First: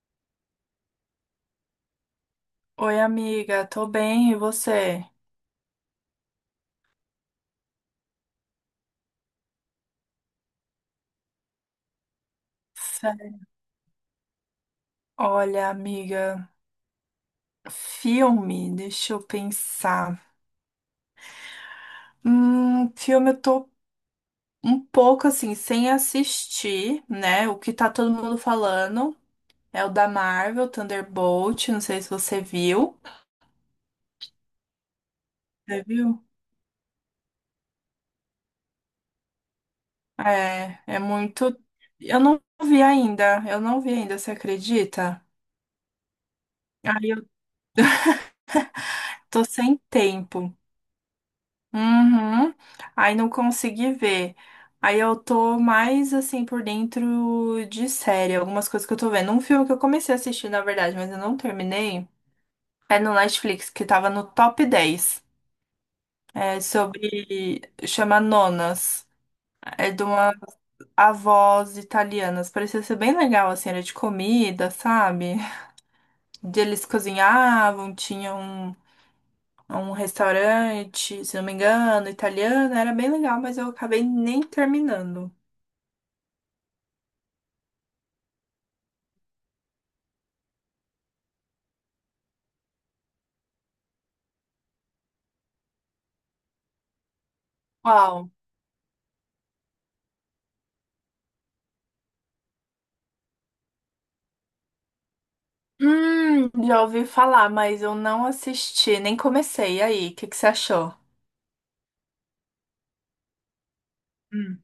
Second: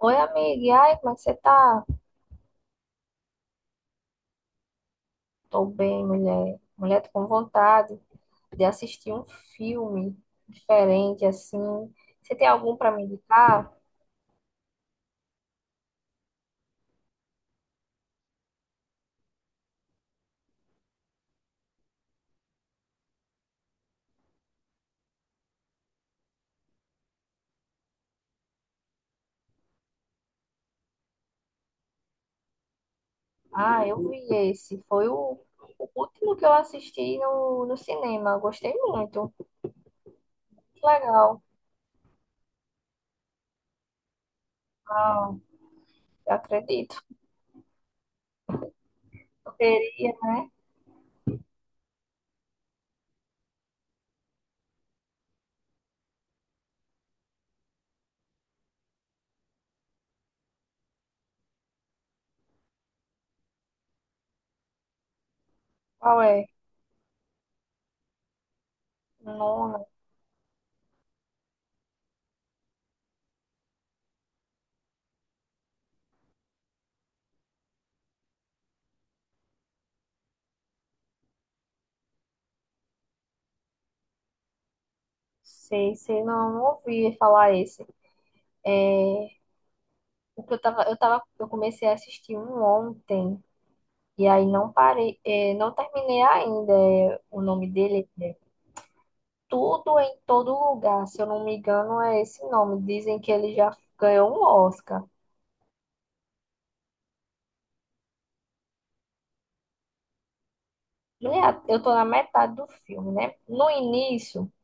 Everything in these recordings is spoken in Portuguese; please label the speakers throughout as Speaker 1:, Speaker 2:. Speaker 1: Oi, amiga. E aí, como é que você tá?
Speaker 2: Oi, amiga, tô bem, e você?
Speaker 1: Tô bem, mulher. Mulher, tô com vontade de assistir um filme diferente, assim. Você tem algum pra me
Speaker 2: Sé-
Speaker 1: indicar?
Speaker 2: Olha, amiga, filme, deixa eu pensar. Filme eu tô um pouco assim, sem assistir, né? O que tá todo mundo falando é o da Marvel, Thunderbolt, não sei se você viu.
Speaker 1: Ah, eu vi esse. Foi
Speaker 2: Você
Speaker 1: o
Speaker 2: viu?
Speaker 1: último que eu assisti no cinema. Gostei muito.
Speaker 2: É,
Speaker 1: Que
Speaker 2: é
Speaker 1: legal.
Speaker 2: muito. Eu não vi ainda, eu não vi ainda, você acredita?
Speaker 1: Ah, eu acredito.
Speaker 2: Aí eu tô
Speaker 1: Eu
Speaker 2: sem
Speaker 1: queria.
Speaker 2: tempo. Uhum. Aí não consegui ver. Aí eu tô mais assim por dentro de série, algumas coisas que eu tô vendo. Um filme que eu comecei a assistir, na verdade, mas eu não terminei. É no Netflix, que tava no top 10.
Speaker 1: Qual é?
Speaker 2: É sobre. Chama Nonas.
Speaker 1: Não, não
Speaker 2: É de uma avós italianas. Parecia ser bem legal, assim, era de comida, sabe? De Eles cozinhavam, tinham um um restaurante, se não me engano, italiano. Era bem legal, mas eu acabei nem terminando.
Speaker 1: sei, sei. Não, não ouvi falar esse. O que eu tava, eu comecei a assistir um ontem. E aí não parei, não terminei ainda. O nome dele
Speaker 2: Uau.
Speaker 1: é Tudo em Todo Lugar, se eu não me engano, é esse nome. Dizem que ele já ganhou um Oscar.
Speaker 2: Já ouvi falar, mas eu não assisti, nem comecei. E aí, o que que você achou?
Speaker 1: Mulher, eu tô na metade do filme, né? No início,
Speaker 2: Hum.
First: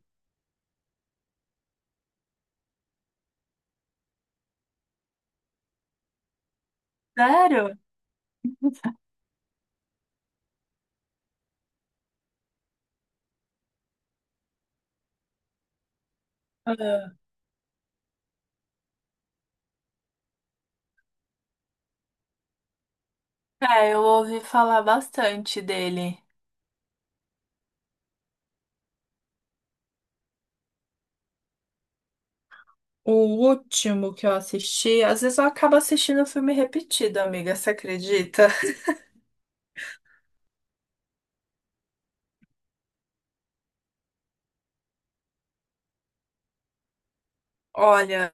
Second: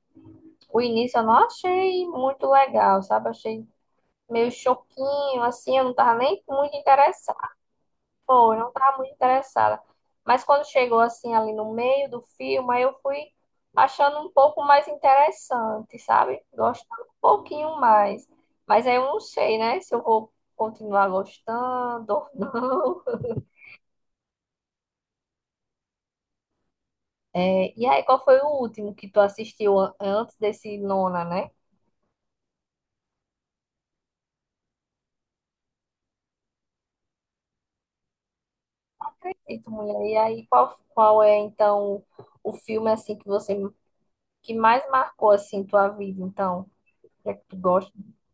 Speaker 1: o início eu não achei muito legal, sabe? Achei meio choquinho, assim, eu não tava nem muito interessada.
Speaker 2: Sério?
Speaker 1: Pô, eu não estava muito interessada. Mas quando chegou assim ali no meio do filme, aí eu fui achando um pouco mais interessante, sabe? Gostando um
Speaker 2: Ah,
Speaker 1: pouquinho mais. Mas aí eu não sei, né? Se eu vou continuar gostando ou não.
Speaker 2: é, eu ouvi falar bastante dele.
Speaker 1: É, e aí, qual foi o último que tu assistiu antes desse Nona, né?
Speaker 2: O último que eu assisti, às vezes eu acabo assistindo filme repetido, amiga, você acredita?
Speaker 1: E tu, mulher, e aí qual é então o filme assim que você que mais marcou assim tua vida, então? O que é que tu gosta?
Speaker 2: Olha,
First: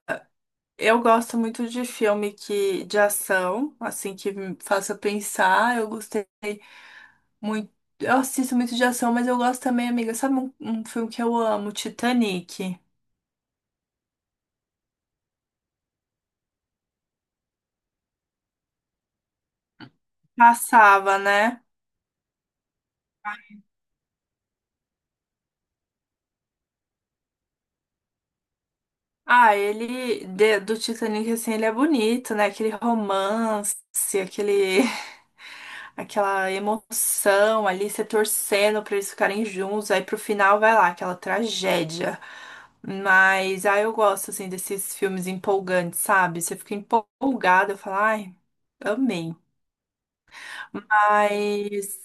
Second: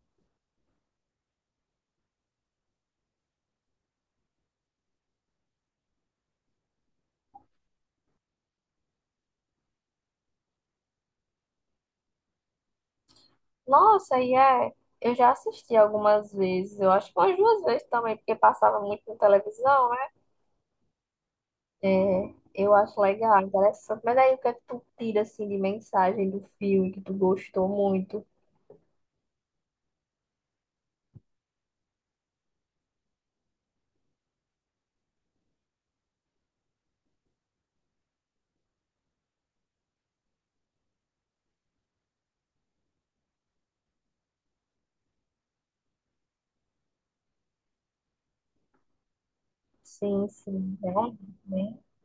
Speaker 2: eu gosto muito de filme que de ação, assim que me faça pensar. Eu gostei muito, eu assisto muito de ação, mas eu gosto também, amiga, sabe um filme que eu amo, Titanic.
Speaker 1: Nossa, e é. Eu já assisti algumas vezes, eu acho que umas duas vezes também, porque passava muito na televisão, né?
Speaker 2: Passava, né?
Speaker 1: É, eu acho legal, interessante. Mas aí o que é que tu tira assim de mensagem do filme que tu gostou muito?
Speaker 2: Ah, ele do Titanic assim, ele é bonito, né? Aquele romance, aquele aquela emoção ali, você torcendo pra eles ficarem juntos, aí pro final vai lá aquela tragédia. Mas ah, eu gosto assim desses filmes empolgantes, sabe? Você fica empolgada, eu falo, ai, amei.
Speaker 1: Sim, sim, realmente, né?
Speaker 2: Mas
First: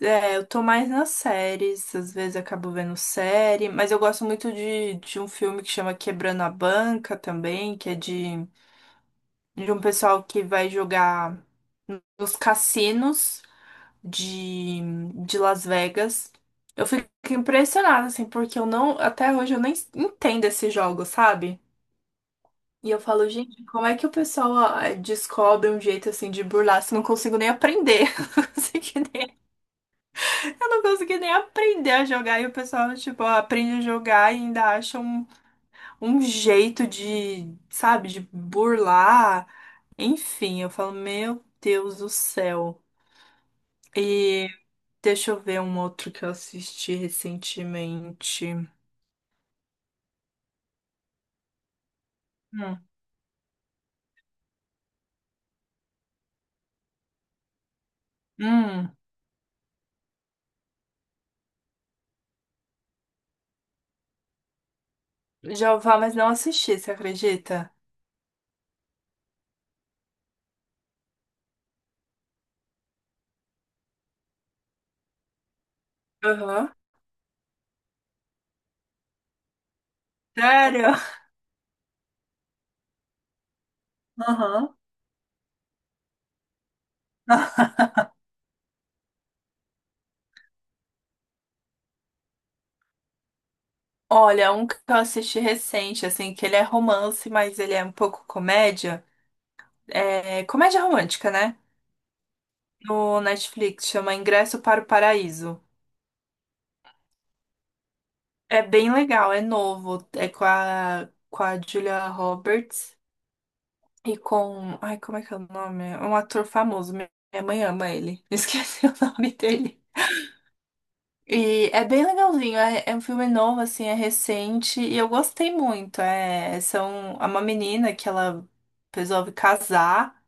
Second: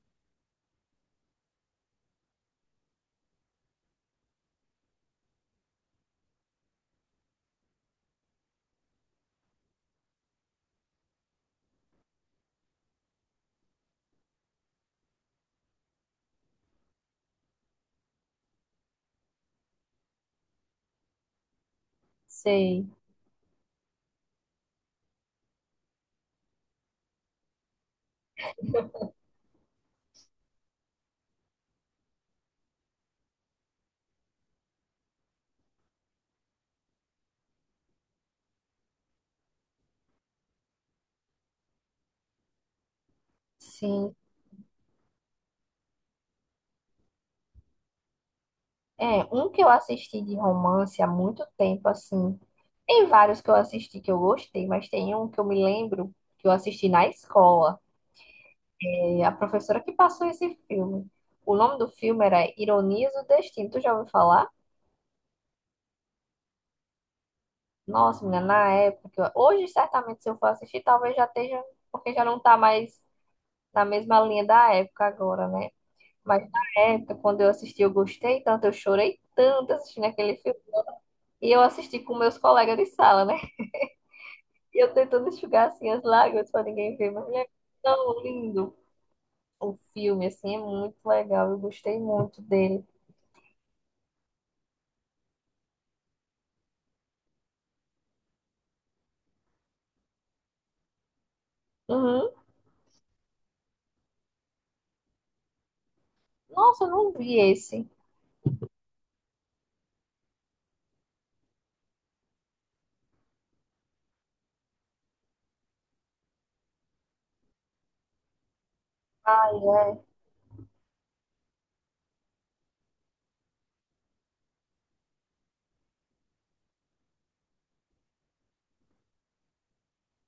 Speaker 2: é, eu tô mais nas séries, às vezes acabo vendo série, mas eu gosto muito de um filme que chama Quebrando a Banca também, de um pessoal que vai jogar nos cassinos de, de Las Vegas. Eu fico impressionada, assim, porque eu não, até hoje eu nem entendo esse jogo, sabe?
Speaker 1: Sei,
Speaker 2: E eu falo, gente, como é que o pessoal descobre um jeito assim de burlar se eu não consigo nem aprender? Eu não consegui nem aprender a jogar e o pessoal, tipo, aprende a jogar e ainda acha um jeito de, sabe, de burlar. Enfim, eu falo, meu Deus do céu.
Speaker 1: sim.
Speaker 2: E deixa eu ver um outro que eu assisti recentemente.
Speaker 1: É, um que eu assisti de romance há muito tempo, assim.
Speaker 2: Hum,
Speaker 1: Tem vários que eu assisti que eu gostei, mas tem um que eu me lembro que eu assisti na escola.
Speaker 2: hum,
Speaker 1: A professora que passou esse filme. O nome do filme era Ironias do Destino. Tu já ouviu falar?
Speaker 2: já ouvi falar, mas não assisti, você acredita?
Speaker 1: Nossa, menina, na época. Hoje, certamente, se eu for assistir, talvez já esteja, porque já não tá mais na mesma linha da época agora, né? Mas
Speaker 2: Aham.
Speaker 1: na época, quando eu assisti, eu gostei tanto, eu chorei tanto assistindo aquele filme.
Speaker 2: Sério?
Speaker 1: E eu assisti com meus colegas de sala, né?
Speaker 2: Aham.
Speaker 1: E eu tentando enxugar assim as lágrimas para ninguém ver, mas é tão lindo. O filme, assim, é muito legal. Eu gostei muito dele.
Speaker 2: Olha, um que eu assisti recente, assim, que ele é romance, mas ele é um pouco comédia. É comédia romântica, né?
Speaker 1: Uhum.
Speaker 2: No Netflix, chama Ingresso para o Paraíso.
Speaker 1: Nossa, eu não vi esse.
Speaker 2: É bem legal, é novo, é com a Julia Roberts e com, ai, como é que é o nome? É um ator famoso, minha mãe ama ele, esqueci o nome dele. E é bem legalzinho, é um filme novo, assim, é recente e eu gostei muito. É uma menina que ela resolve casar.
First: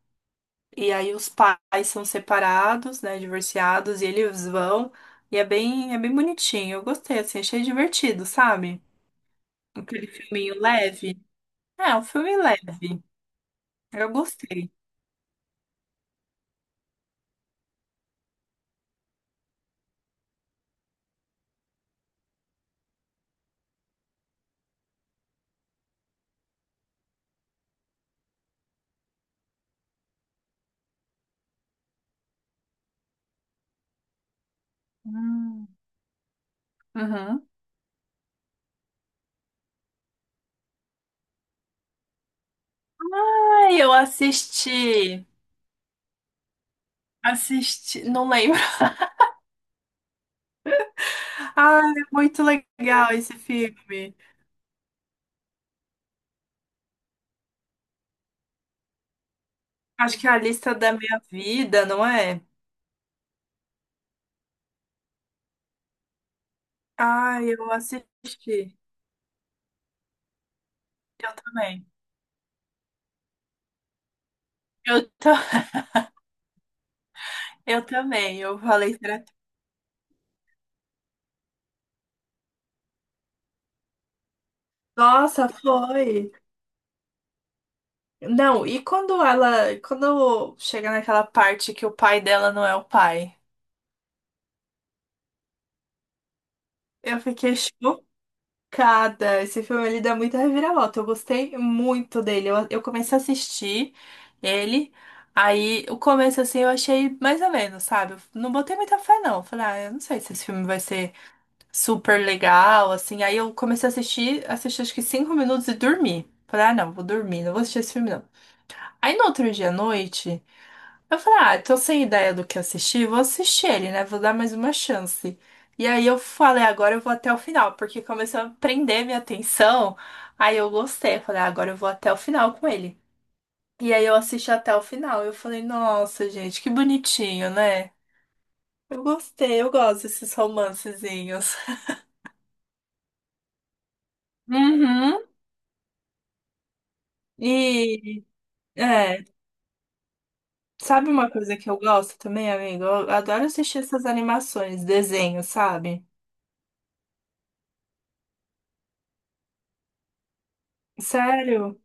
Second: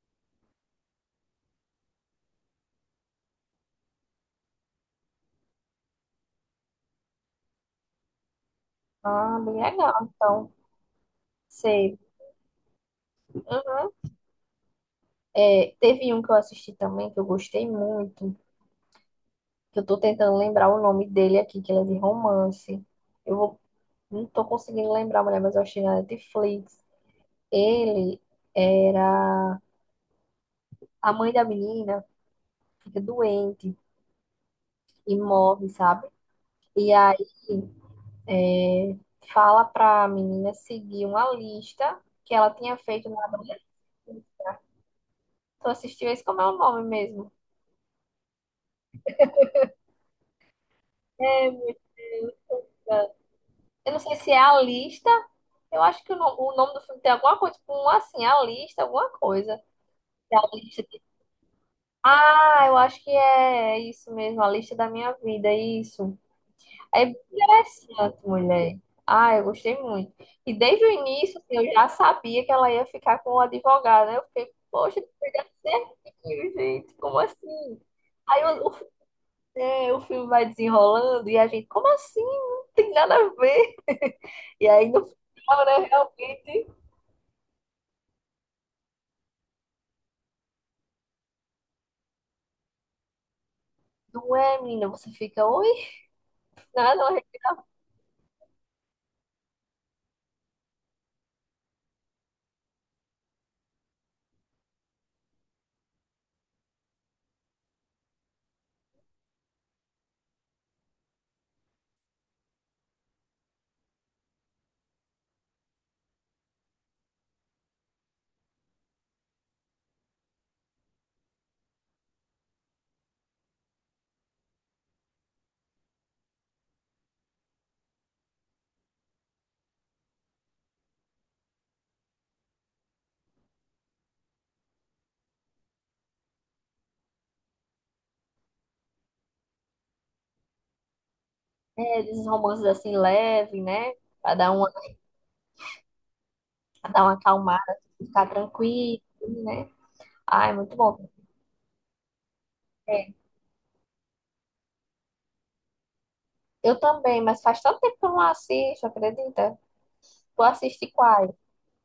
Speaker 2: E aí os pais são separados, né, divorciados, e eles vão. E é bem bonitinho. Eu gostei, assim, achei divertido, sabe?
Speaker 1: Ah, bem
Speaker 2: Aquele
Speaker 1: legal. Então,
Speaker 2: filminho leve. É,
Speaker 1: sei.
Speaker 2: um filme leve. Eu gostei.
Speaker 1: É, teve um que eu assisti também que eu gostei muito, que eu tô tentando lembrar o nome dele aqui, que ele é de romance. Eu vou, não tô conseguindo lembrar, mulher, mas eu achei na Netflix. Ele era a mãe da menina, fica doente e morre,
Speaker 2: Hum.
Speaker 1: sabe? E aí
Speaker 2: Uhum.
Speaker 1: fala pra menina seguir uma lista que ela tinha feito na adolescência.
Speaker 2: Aí eu assisti.
Speaker 1: Tu assistiu esse? Como é o nome mesmo?
Speaker 2: Assisti, não lembro.
Speaker 1: É,
Speaker 2: Ah, é muito legal esse
Speaker 1: eu não
Speaker 2: filme.
Speaker 1: sei se é a lista. Eu acho que o, no- o nome do filme tem alguma coisa, tipo, um, assim, a lista, alguma coisa.
Speaker 2: Acho que é
Speaker 1: É
Speaker 2: a lista da minha vida, não é?
Speaker 1: Ah, eu acho que é isso mesmo, a lista da minha vida, isso. É bem
Speaker 2: Ah, eu
Speaker 1: interessante,
Speaker 2: assisti.
Speaker 1: mulher. Ah, eu gostei muito. E desde o
Speaker 2: Eu
Speaker 1: início, assim, eu
Speaker 2: também.
Speaker 1: já sabia que ela ia ficar com o advogado, né? Eu fiquei, poxa,
Speaker 2: Eu,
Speaker 1: pegar
Speaker 2: ta-
Speaker 1: certinho, gente, como assim?
Speaker 2: eu também.
Speaker 1: Aí
Speaker 2: Eu
Speaker 1: o fi-
Speaker 2: falei, será
Speaker 1: é, o filme vai desenrolando e a gente, como assim? Não tem nada a ver. E aí no
Speaker 2: nossa,
Speaker 1: final, né,
Speaker 2: foi.
Speaker 1: realmente,
Speaker 2: Não, e quando ela, quando chega naquela parte que o pai dela não é o pai?
Speaker 1: não é, menina, você fica, oi? Nada
Speaker 2: Eu
Speaker 1: horrível.
Speaker 2: fiquei chocada. Esse filme ele dá muita reviravolta. Eu gostei muito dele. Eu comecei a assistir ele. Aí o começo assim eu achei mais ou menos, sabe? Eu não botei muita fé não. Falei, ah, eu não sei se esse filme vai ser super legal, assim. Aí eu comecei a assistir, assisti acho que 5 minutos e dormi. Falei, ah, não, vou dormir, não vou assistir esse filme não. Aí no outro dia à noite eu falei, ah, tô sem ideia do que assistir, vou assistir ele, né? Vou dar mais uma chance. E aí eu falei, agora eu vou até o final, porque começou a prender minha atenção. Aí eu gostei, falei, ah, agora eu vou até o final com ele. E aí eu assisti até o final. Eu falei, nossa, gente, que bonitinho, né? Eu gostei, eu gosto desses romancezinhos.
Speaker 1: É, esses romances assim leve, né? Pra dar uma,
Speaker 2: Uhum.
Speaker 1: pra dar uma acalmada,
Speaker 2: E,
Speaker 1: ficar tranquilo,
Speaker 2: é,
Speaker 1: né? Ai, muito bom.
Speaker 2: sabe uma coisa que eu gosto também, amigo? Eu
Speaker 1: É.
Speaker 2: adoro assistir essas animações, desenhos, sabe?
Speaker 1: Eu também, mas faz tanto tempo que eu não assisto, acredita? Tu assiste quais?
Speaker 2: Sério?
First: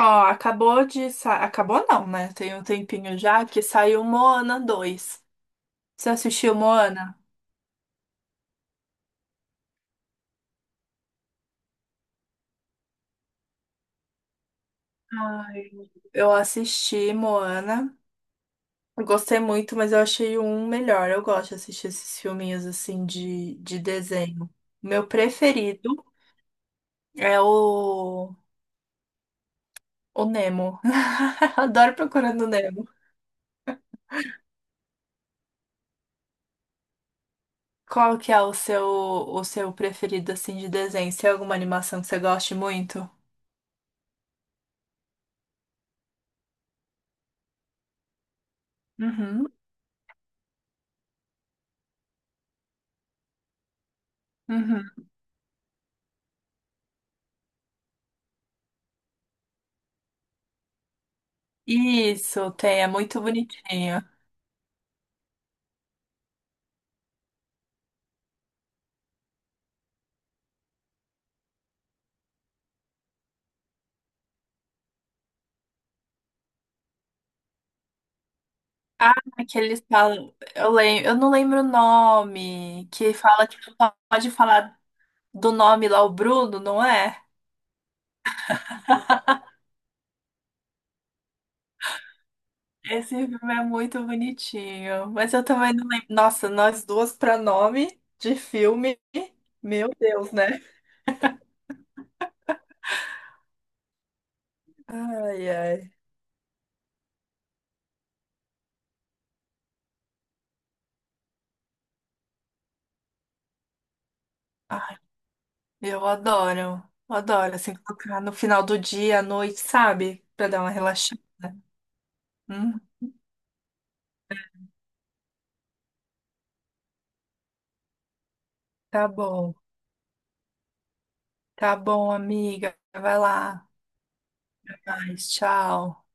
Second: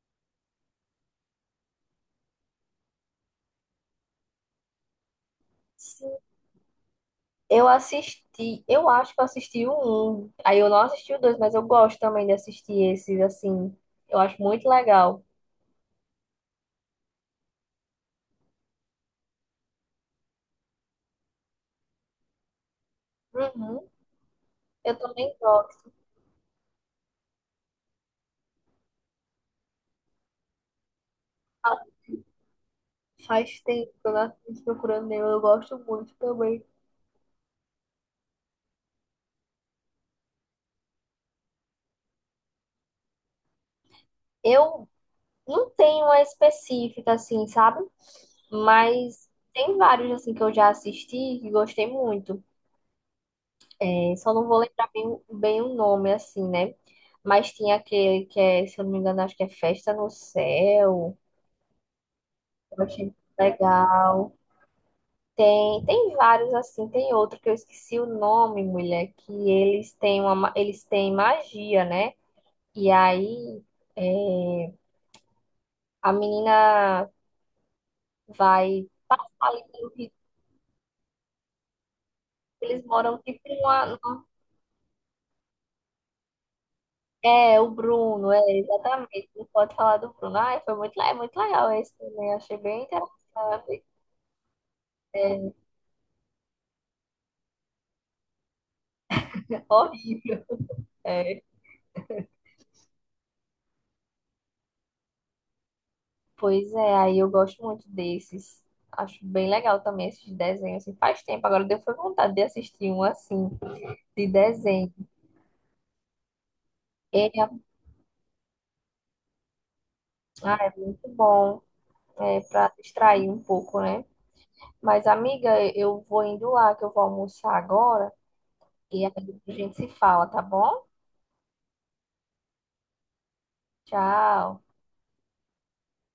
Speaker 2: Ó, acabou de sa... Acabou não, né? Tem um tempinho já que saiu Moana 2. Você
Speaker 1: Sim.
Speaker 2: assistiu Moana?
Speaker 1: Eu assisti, eu acho que eu assisti o um. Aí eu não assisti o dois, mas eu gosto também de assistir esses, assim. Eu acho muito legal.
Speaker 2: Ai, eu assisti Moana. Eu gostei muito, mas eu achei o um melhor. Eu gosto de assistir esses filminhos assim de
Speaker 1: Uhum.
Speaker 2: desenho.
Speaker 1: Eu
Speaker 2: Meu
Speaker 1: também gosto.
Speaker 2: preferido é o Nemo.
Speaker 1: Ah,
Speaker 2: Adoro procurando o Nemo.
Speaker 1: faz tempo que eu não assisto Procurando Nemo, eu gosto muito também.
Speaker 2: Qual que é o seu preferido assim de desenho? Se tem alguma animação que você goste muito?
Speaker 1: Eu não tem uma específica, assim, sabe? Mas
Speaker 2: Uhum,
Speaker 1: tem vários, assim, que eu já assisti e gostei muito. É, só não vou lembrar
Speaker 2: uhum.
Speaker 1: bem, bem o nome, assim, né? Mas tinha aquele que é, se eu não me engano, acho que é Festa no Céu.
Speaker 2: Isso, tem,
Speaker 1: Eu
Speaker 2: é
Speaker 1: achei
Speaker 2: muito bonitinho.
Speaker 1: legal. Tem, tem vários, assim. Tem outro que eu esqueci o nome, mulher, que eles têm eles têm magia, né? E aí, é, a menina vai
Speaker 2: Ah, que
Speaker 1: ali
Speaker 2: eles
Speaker 1: pelo rio,
Speaker 2: falam, eu lembro, eu não lembro o
Speaker 1: eles
Speaker 2: nome, que
Speaker 1: moram tipo
Speaker 2: fala que não
Speaker 1: numa,
Speaker 2: pode falar do nome lá, o Bruno, não é?
Speaker 1: é, o Bruno, é, exatamente. Não pode falar do Bruno. Ai, foi é muito legal esse também. Achei bem
Speaker 2: Esse filme é
Speaker 1: interessante.
Speaker 2: muito bonitinho, mas eu também não lembro. Nossa, nós duas pra nome de filme,
Speaker 1: É
Speaker 2: meu Deus,
Speaker 1: horrível.
Speaker 2: né?
Speaker 1: É.
Speaker 2: Ai, ai.
Speaker 1: Pois é, aí eu gosto muito desses. Acho bem legal também esses desenhos. Assim, faz tempo, agora deu foi vontade de assistir um assim, de desenho.
Speaker 2: Ai, eu adoro, eu
Speaker 1: É,
Speaker 2: adoro, assim, colocar no final do dia, à noite, sabe? Pra
Speaker 1: ah,
Speaker 2: dar uma
Speaker 1: é muito
Speaker 2: relaxada.
Speaker 1: bom, é, para
Speaker 2: Hum,
Speaker 1: distrair um pouco, né? Mas, amiga, eu vou indo lá, que eu vou almoçar agora. E
Speaker 2: tá
Speaker 1: aí a
Speaker 2: bom,
Speaker 1: gente se fala, tá bom?
Speaker 2: tá bom, amiga, vai lá.
Speaker 1: Tchau.
Speaker 2: Até mais. Tchau.